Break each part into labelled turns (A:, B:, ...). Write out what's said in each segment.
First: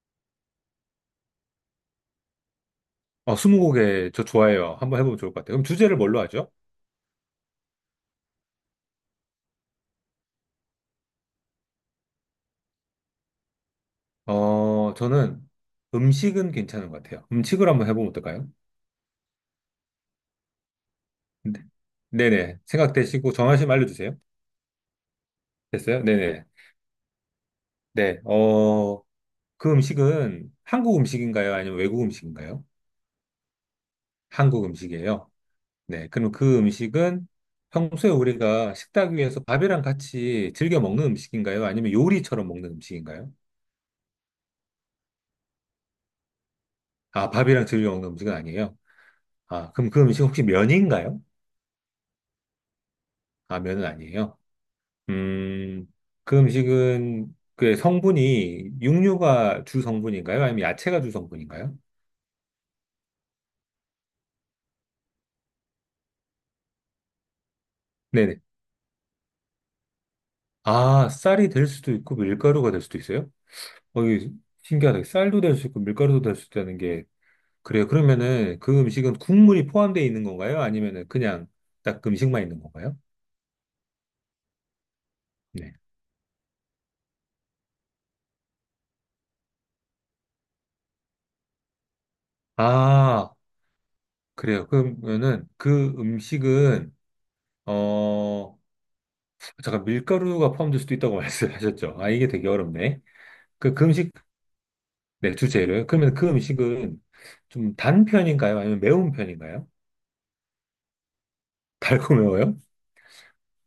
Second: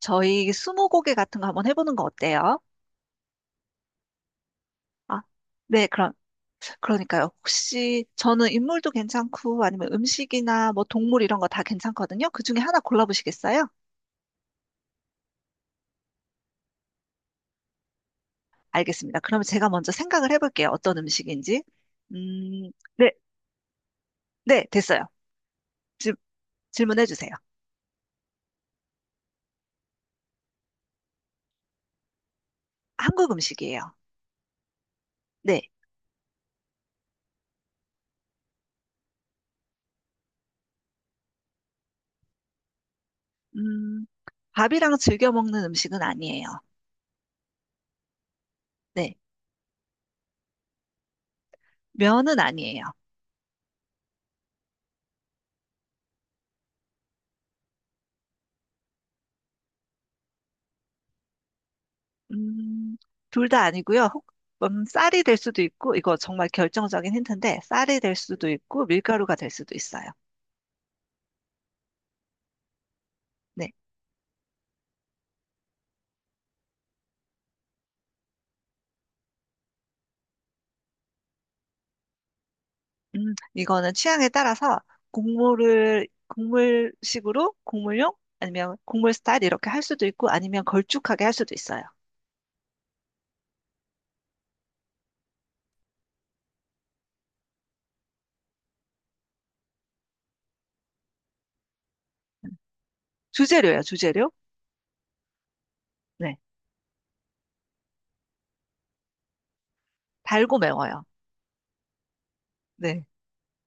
A: 저희 스무고개 같은 거 한번 해보는 거 어때요?
B: 스무고개 저 좋아해요. 한번 해보면
A: 아,
B: 좋을 것 같아요. 그럼
A: 네,
B: 주제를
A: 그럼,
B: 뭘로 하죠?
A: 그러니까요. 혹시 저는 인물도 괜찮고 아니면 음식이나 뭐 동물 이런 거 다 괜찮거든요. 그 중에 하나 골라보시겠어요?
B: 저는 음식은 괜찮은 것 같아요. 음식을 한번 해보면 어떨까요?
A: 알겠습니다. 그러면 제가 먼저 생각을 해볼게요. 어떤
B: 네.
A: 음식인지.
B: 네네.
A: 음, 네,
B: 생각되시고 정하시면 알려주세요.
A: 네, 됐어요.
B: 됐어요?
A: 질,
B: 네네.
A: 질문해주세요.
B: 네. 어, 그 음식은 한국 음식인가요? 아니면 외국 음식인가요?
A: 한국 음식이에요.
B: 한국 음식이에요.
A: 네.
B: 네. 그럼 그 음식은 평소에 우리가 식탁 위에서 밥이랑 같이 즐겨 먹는 음식인가요? 아니면 요리처럼 먹는 음식인가요?
A: 음, 밥이랑 즐겨 먹는 음식은 아니에요.
B: 아, 밥이랑 즐겨 먹는 음식은 아니에요.
A: 네.
B: 아, 그럼 그 음식 혹시 면인가요?
A: 면은 아니에요.
B: 라면은 아니에요. 음, 그 음식은 그 성분이 육류가 주 성분인가요? 아니면 야채가 주 성분인가요?
A: 음, 둘 다 아니고요. 쌀이 될 수도 있고, 이거 정말 결정적인 힌트인데, 쌀이 될
B: 네네.
A: 수도 있고, 밀가루가 될 수도 있어요.
B: 아, 쌀이 될 수도 있고 밀가루가 될 수도 있어요?
A: 네.
B: 어, 이 신기하다. 쌀도 될 수 있고 밀가루도 될 수 있다는 게 그래요. 그러면은 그 음식은 국물이 포함되어 있는 건가요? 아니면은 그냥 딱 그 음식만 있는 건가요?
A: 이거는 취향에 따라서
B: 네.
A: 곡물을, 곡물식으로, 곡물용, 아니면 곡물 스타일 이렇게 할 수도 있고, 아니면 걸쭉하게 할 수도 있어요.
B: 아, 그래요. 그러면은 그 음식은 어, 잠깐 밀가루가 포함될 수도 있다고 말씀하셨죠? 아, 이게 되게 어렵네. 그
A: 주재료예요,
B: 음식,
A: 주재료.
B: 네, 주재료요. 그러면 그
A: 네.
B: 음식은 좀 단 편인가요? 아니면 매운 편인가요?
A: 달고 매워요.
B: 달고 매워요?
A: 네.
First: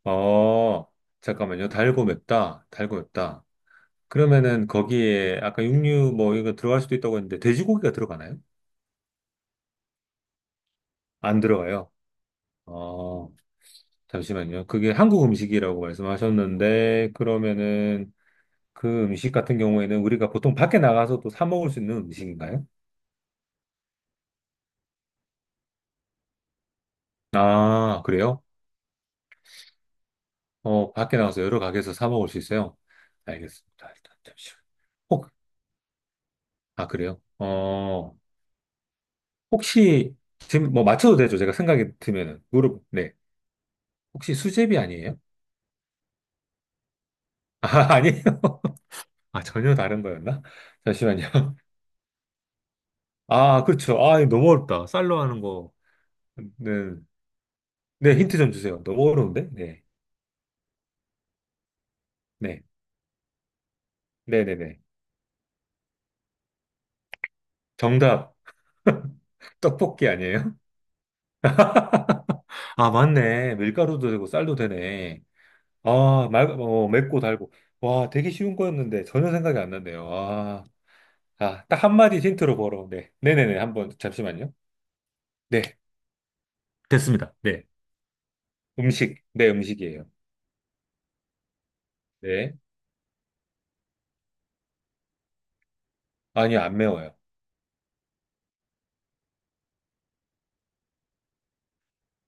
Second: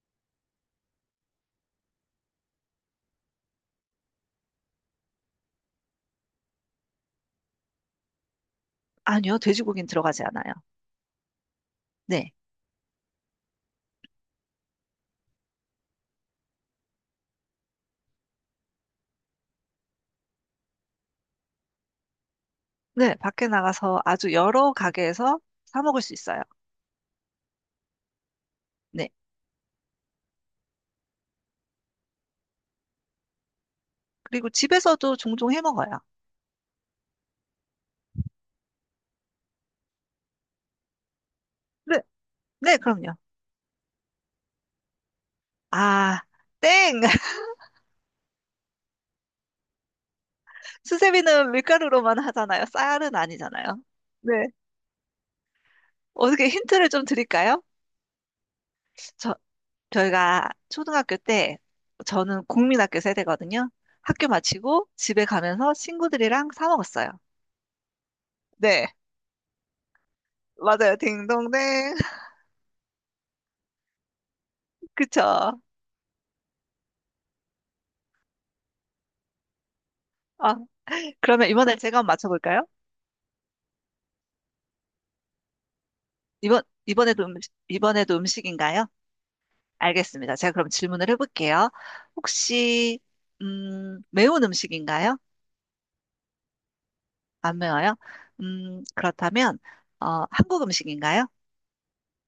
B: 어, 잠깐만요. 달고 맵다. 달고 맵다. 그러면은 거기에 아까 육류 뭐 이거 들어갈 수도 있다고 했는데 돼지고기가 들어가나요?
A: 아니요, 돼지고기는 들어가지 않아요.
B: 안 들어가요.
A: 네.
B: 어, 잠시만요. 그게 한국 음식이라고 말씀하셨는데 그러면은 그 음식 같은 경우에는 우리가 보통 밖에 나가서 또 사 먹을 수 있는 음식인가요?
A: 네, 밖에 나가서 아주 여러 가게에서 사 먹을 수 있어요.
B: 아, 그래요?
A: 네.
B: 어, 밖에 나가서 여러 가게에서 사 먹을 수 있어요? 알겠습니다. 일단
A: 그리고
B: 잠시만.
A: 집에서도
B: 혹,
A: 종종 해 먹어요.
B: 아, 그래요? 어, 혹시, 지금 뭐 맞춰도 되죠? 제가 생각이
A: 네.
B: 들면은.
A: 네,
B: 무릎, 네.
A: 그럼요.
B: 혹시 수제비 아니에요?
A: 아, 땡!
B: 아, 아니에요? 아, 전혀 다른 거였나? 잠시만요.
A: 수세미는 밀가루로만 하잖아요. 쌀은
B: 아,
A: 아니잖아요.
B: 그렇죠. 아,
A: 네.
B: 이거 너무 어렵다. 쌀로 하는
A: 어떻게 힌트를 좀
B: 거는.
A: 드릴까요?
B: 네, 힌트 좀 주세요. 너무
A: 저,
B: 어려운데? 네.
A: 저희가 초등학교 때, 저는
B: 네.
A: 국민학교 세대거든요. 학교
B: 네네네.
A: 마치고 집에 가면서 친구들이랑 사 먹었어요.
B: 정답,
A: 네,
B: 떡볶이 아니에요?
A: 맞아요. 딩동댕.
B: 아, 맞네. 밀가루도 되고 쌀도 되네.
A: 그쵸.
B: 맵고 달고. 와, 되게 쉬운 거였는데 전혀 생각이 안 났네요.
A: 아,
B: 아,
A: 그러면
B: 아,
A: 이번에
B: 딱
A: 제가 한번
B: 한마디 힌트로
A: 맞춰볼까요?
B: 보러. 네. 네네네. 한번, 잠시만요. 네.
A: 이번에도
B: 됐습니다. 네.
A: 이번에도 음식인가요?
B: 음식. 네, 음식이에요.
A: 알겠습니다. 제가 그럼 질문을 해볼게요.
B: 네.
A: 혹시, 매운 음식인가요?
B: 아니요, 안 매워요.
A: 안 매워요? 음, 그렇다면, 어, 한국 음식인가요?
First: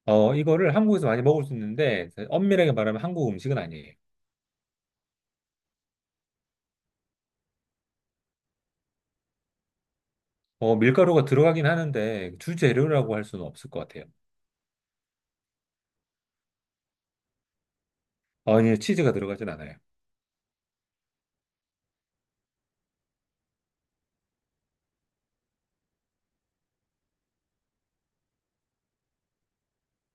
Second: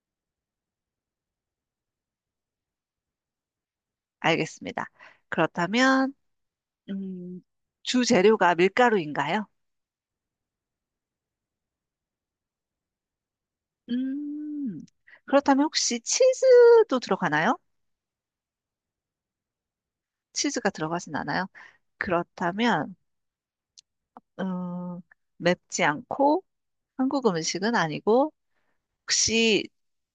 B: 어, 이거를 한국에서 많이 먹을 수 있는데 엄밀하게 말하면 한국 음식은 아니에요.
A: 알겠습니다. 그렇다면, 음, 주 재료가 밀가루인가요?
B: 어, 밀가루가 들어가긴 하는데 주재료라고 할 수는 없을 것 같아요.
A: 음, 그렇다면 혹시 치즈도 들어가나요?
B: 아니요, 치즈가 들어가진 않아요.
A: 치즈가 들어가진 않아요? 그렇다면, 음, 맵지 않고 한국 음식은 아니고, 혹시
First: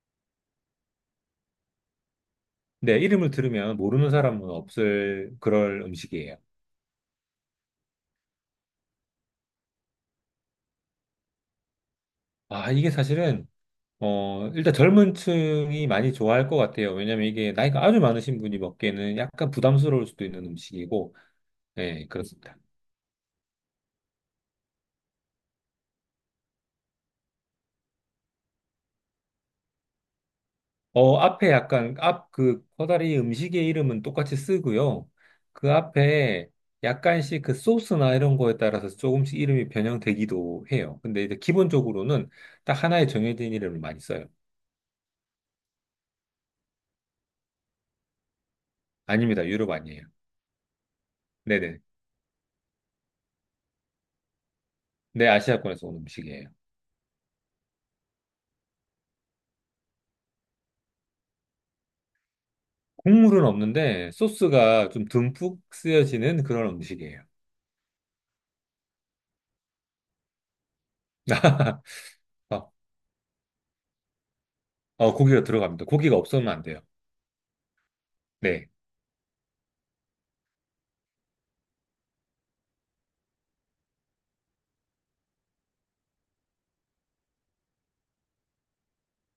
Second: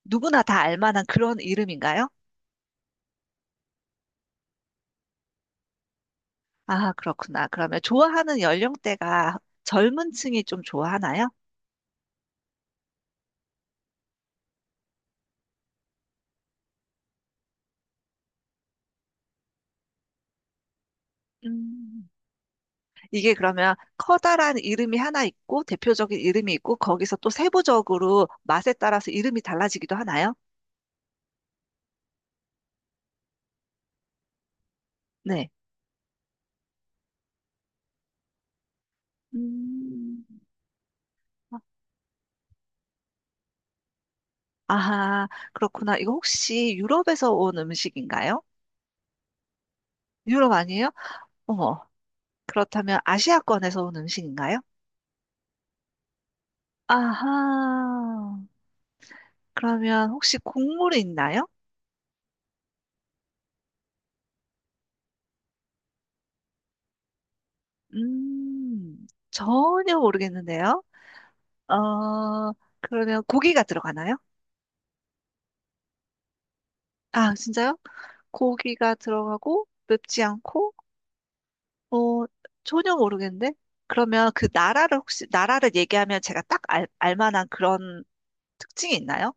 A: 누구나 다 알만한 그런 이름인가요?
B: 네, 이름을 들으면 모르는 사람은 없을 그럴 음식이에요.
A: 아, 그렇구나. 그러면 좋아하는 연령대가 젊은 층이 좀 좋아하나요?
B: 아, 이게 사실은 일단 젊은 층이 많이 좋아할 것 같아요. 왜냐면 이게 나이가 아주 많으신 분이 먹기에는 약간 부담스러울 수도 있는 음식이고, 네,
A: 음.
B: 그렇습니다.
A: 이게 그러면 커다란 이름이 하나 있고 대표적인 이름이 있고 거기서 또 세부적으로 맛에 따라서 이름이 달라지기도 하나요?
B: 어, 앞에 약간, 앞 그 커다리 음식의 이름은 똑같이 쓰고요.
A: 네.
B: 그 앞에 약간씩 그 소스나 이런 거에 따라서 조금씩 이름이
A: 음.
B: 변형되기도 해요. 근데 이제 기본적으로는 딱 하나의 정해진 이름을 많이 써요.
A: 아하, 그렇구나. 이거 혹시 유럽에서 온 음식인가요?
B: 아닙니다. 유럽 아니에요.
A: 유럽 아니에요?
B: 네네.
A: 어머, 그렇다면 아시아권에서 온 음식인가요?
B: 네, 아시아권에서 온 음식이에요.
A: 아하, 그러면 혹시 국물이 있나요?
B: 국물은 없는데 소스가 좀 듬뿍 쓰여지는 그런 음식이에요.
A: 전혀 모르겠는데요. 어,
B: 어,
A: 그러면 고기가 들어가나요?
B: 고기가 들어갑니다. 고기가 없으면 안 돼요.
A: 아, 진짜요?
B: 네.
A: 고기가 들어가고 맵지 않고 어 전혀 모르겠는데 그러면 그 나라를 혹시 나라를 얘기하면 제가 알만한 그런 특징이 있나요?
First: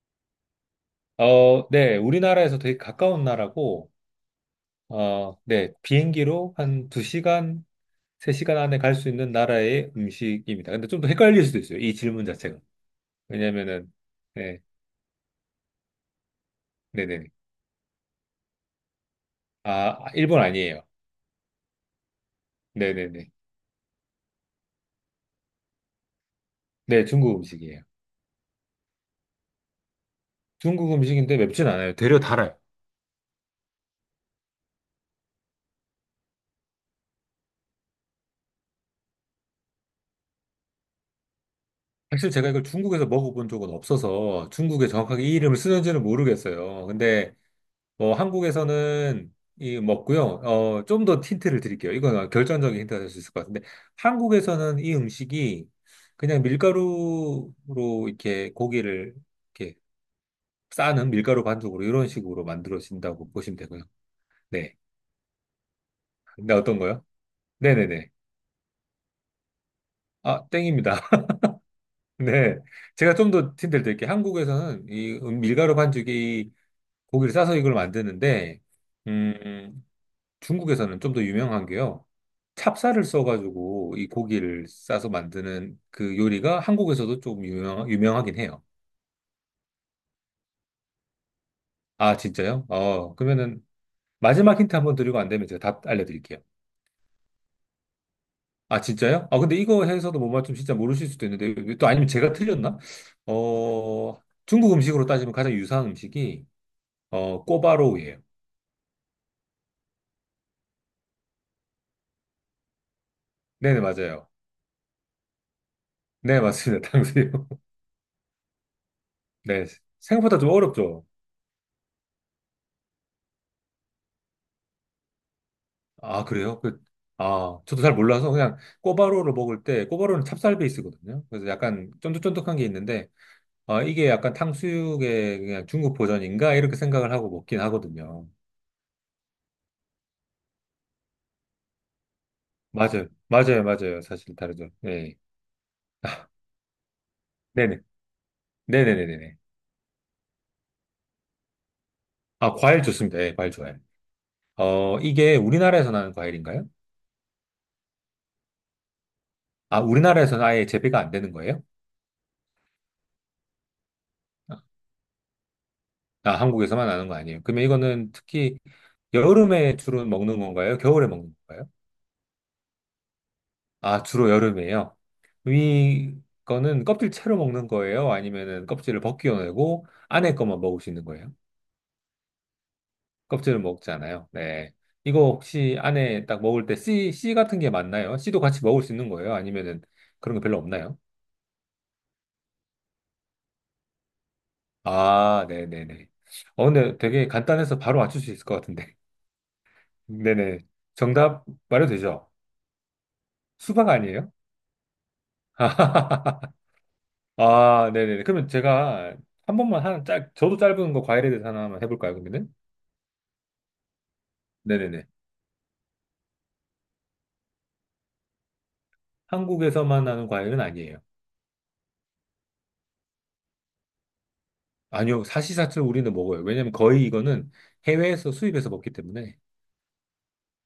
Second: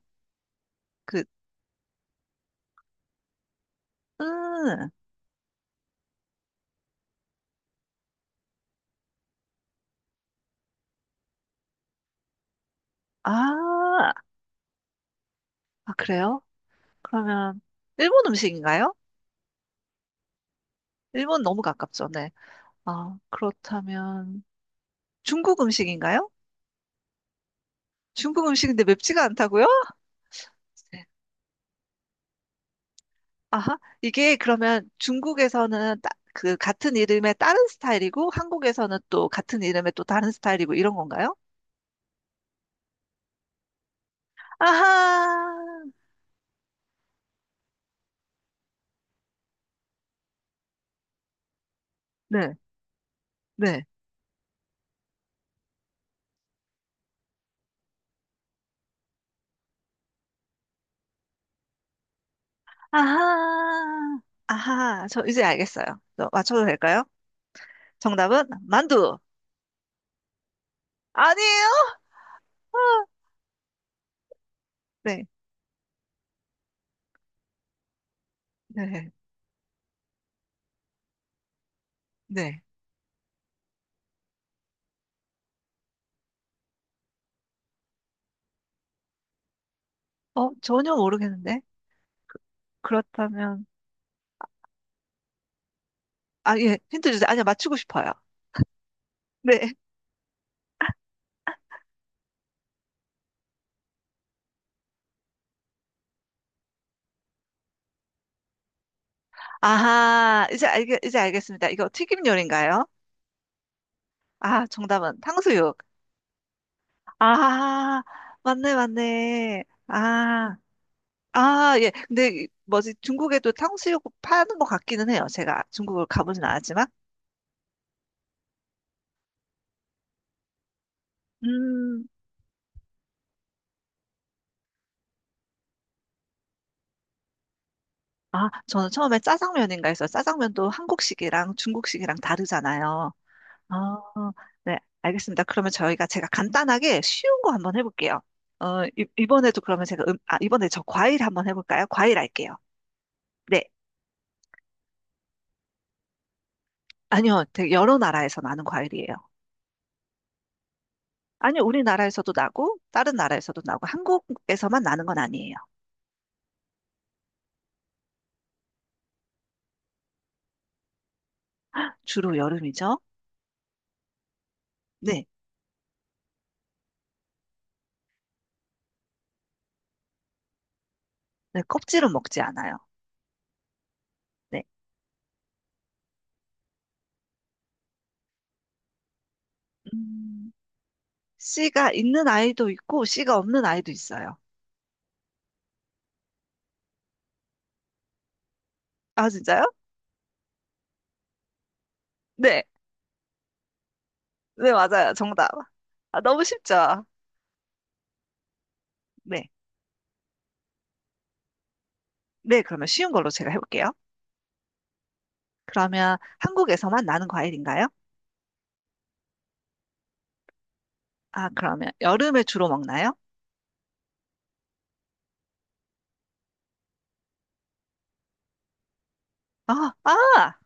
A: 그
B: 어, 네. 우리나라에서 되게 가까운 나라고,
A: 음,
B: 어, 네. 비행기로 한 2시간, 3시간 안에 갈 수 있는 나라의 음식입니다. 근데 좀 더 헷갈릴 수도 있어요. 이 질문 자체가. 왜냐면은,
A: 아,
B: 네.
A: 아 그래요?
B: 네네네.
A: 그러면 일본 음식인가요?
B: 아, 일본 아니에요.
A: 일본 너무 가깝죠, 네. 아
B: 네네네.
A: 그렇다면 중국 음식인가요?
B: 네. 중국 음식이에요.
A: 중국 음식인데 맵지가 않다고요?
B: 중국 음식인데 맵진 않아요. 되려 달아요.
A: 아하, 이게 그러면 중국에서는 그 같은 이름의 다른 스타일이고 한국에서는 또 같은 이름의 또 다른 스타일이고 이런 건가요?
B: 사실 제가 이걸 중국에서 먹어본 적은 없어서 중국에 정확하게 이
A: 아하,
B: 이름을 쓰는지는 모르겠어요. 근데 뭐 한국에서는 이 먹고요. 어, 좀 더 힌트를 드릴게요. 이건
A: 네,
B: 결정적인 힌트가 될 수 있을 것 같은데
A: 네.
B: 한국에서는 이 음식이 그냥 밀가루로 이렇게 고기를 이렇게 싸는 밀가루 반죽으로 이런 식으로 만들어진다고 보시면 되고요.
A: 아하,
B: 네.
A: 아하, 저 이제 알겠어요. 저
B: 근데
A: 맞춰도
B: 어떤
A: 될까요?
B: 거요? 네네네.
A: 정답은 만두.
B: 아, 땡입니다.
A: 아니에요?
B: 네. 제가 좀 더 힌트를 드릴게요. 한국에서는 이
A: 네,
B: 밀가루 반죽이 고기를 싸서 이걸 만드는데
A: 네,
B: 음, 중국에서는 좀 더 유명한 게요.
A: 네.
B: 찹쌀을 써가지고 이 고기를 싸서 만드는 그 요리가 한국에서도 좀 유명하긴 해요.
A: 어, 전혀 모르겠는데.
B: 아,
A: 그,
B: 진짜요? 어,
A: 그렇다면,
B: 그러면은 마지막 힌트 한번 드리고 안 되면 제가 답 알려드릴게요.
A: 아, 예, 힌트 주세요. 아니요, 맞추고 싶어요.
B: 아, 진짜요? 아, 근데
A: 네.
B: 이거 해서도 못 맞추면 진짜 모르실 수도 있는데 또 아니면 제가 틀렸나? 어, 중국 음식으로 따지면 가장 유사한 음식이 어, 꼬바로우예요.
A: 이제 알겠습니다. 이거 튀김 요리인가요?
B: 네네, 맞아요.
A: 아, 정답은 탕수육.
B: 네, 맞습니다. 탕수육.
A: 아, 맞네, 맞네.
B: 네, 생각보다 좀
A: 아,
B: 어렵죠?
A: 아, 예. 근데 이- 뭐지 중국에도 탕수육 파는 것 같기는 해요. 제가 중국을
B: 아,
A: 가보진
B: 그래요? 그,
A: 않았지만.
B: 아, 저도 잘 몰라서 그냥 꼬바로우를 먹을 때, 꼬바로우는 찹쌀 베이스거든요. 그래서 약간
A: 음,
B: 쫀득쫀득한 게 있는데, 아, 이게 약간 탕수육의 그냥 중국 버전인가? 이렇게 생각을 하고 먹긴 하거든요.
A: 아, 저는 처음에 짜장면인가 해서 짜장면도 한국식이랑 중국식이랑
B: 맞아요.
A: 다르잖아요.
B: 맞아요.
A: 아,
B: 맞아요. 사실 다르죠.
A: 네,
B: 네.
A: 알겠습니다. 그러면 저희가 제가 간단하게 쉬운 거 한번
B: 네네.
A: 해볼게요.
B: 네네네네네.
A: 이번에도 그러면 제가 이번에 저 과일 한번 해볼까요? 과일
B: 아,
A: 할게요.
B: 과일 좋습니다. 예, 과일
A: 네,
B: 좋아요. 어, 이게 우리나라에서 나는 과일인가요?
A: 아니요, 되게 여러 나라에서 나는 과일이에요.
B: 아, 우리나라에서는 아예 재배가 안 되는
A: 아니,
B: 거예요?
A: 우리나라에서도 나고, 다른 나라에서도 나고, 한국에서만 나는 건 아니에요.
B: 아, 한국에서만 나는 거 아니에요. 그러면 이거는 특히 여름에 주로 먹는 건가요? 겨울에 먹는 건가요?
A: 주로 여름이죠?
B: 아, 주로 여름이에요.
A: 네.
B: 이거는 껍질 채로 먹는 거예요? 아니면은 껍질을 벗겨내고 안에 것만 먹을 수 있는 거예요?
A: 네, 껍질은 먹지 않아요.
B: 껍질은 먹지 않아요.
A: 네.
B: 네. 이거 혹시 안에 딱 먹을 때 씨 같은 게 맞나요? 씨도 같이 먹을 수 있는 거예요? 아니면은 그런 거
A: 음,
B: 별로 없나요?
A: 씨가 있는 아이도 있고, 씨가 없는 아이도 있어요.
B: 아, 네네네. 어, 근데 되게 간단해서 바로 맞출 수 있을 것 같은데.
A: 아, 진짜요?
B: 네네. 정답 말해도 되죠?
A: 네.
B: 수박 아니에요?
A: 네, 맞아요. 정답. 아, 너무 쉽죠?
B: 아, 네네네. 그러면 제가
A: 네.
B: 한 번만 저도 짧은 거 과일에 대해서 하나 만 해볼까요, 그러면은?
A: 네, 그러면 쉬운 걸로 제가 해볼게요.
B: 네네네.
A: 그러면 한국에서만 나는 과일인가요?
B: 한국에서만 나는 과일은 아니에요.
A: 아, 그러면 여름에 주로 먹나요?
B: 아니요, 사시사철 우리는 먹어요. 왜냐면 거의 이거는 해외에서 수입해서 먹기 때문에.
A: 아, 아!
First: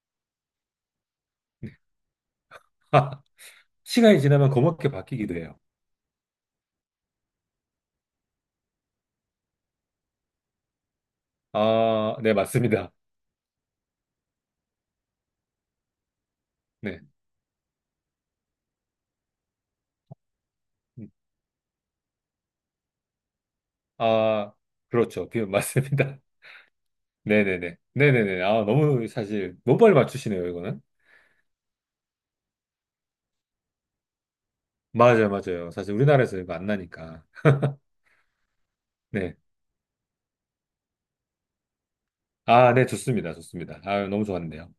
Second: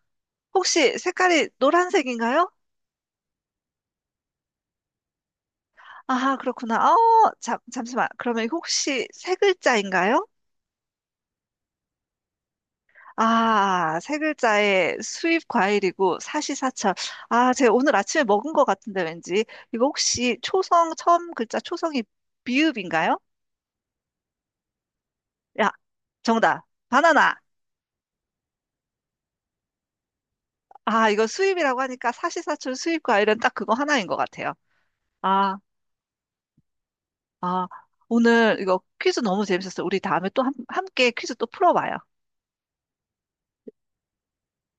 A: 혹시 색깔이 노란색인가요?
B: 시간이 지나면 검게 바뀌기도 해요.
A: 아, 그렇구나. 어, 잠시만. 그러면 혹시 세 글자인가요?
B: 아, 네, 맞습니다.
A: 아, 세 글자에 수입 과일이고 사시사철.
B: 네.
A: 아, 제가 오늘 아침에 먹은 것 같은데 왠지. 이거 혹시
B: 음.
A: 처음 글자 초성이 비읍인가요?
B: 아, 그렇죠. 비-
A: 야,
B: 맞습니다.
A: 정답. 바나나.
B: 네네네. 네네네. 아, 너무 사실, 너무 빨리 맞추시네요, 이거는.
A: 아, 이거 수입이라고 하니까 사시사철 수입 과일은 딱 그거 하나인 것 같아요.
B: 맞아요,
A: 아,
B: 맞아요. 사실 우리나라에서 이거 안 나니까.
A: 아, 오늘 이거 퀴즈
B: 네.
A: 너무 재밌었어요. 우리 다음에 또 함께 퀴즈 또 풀어봐요.
B: 아, 네, 좋습니다. 좋습니다. 아, 너무 좋았는데요.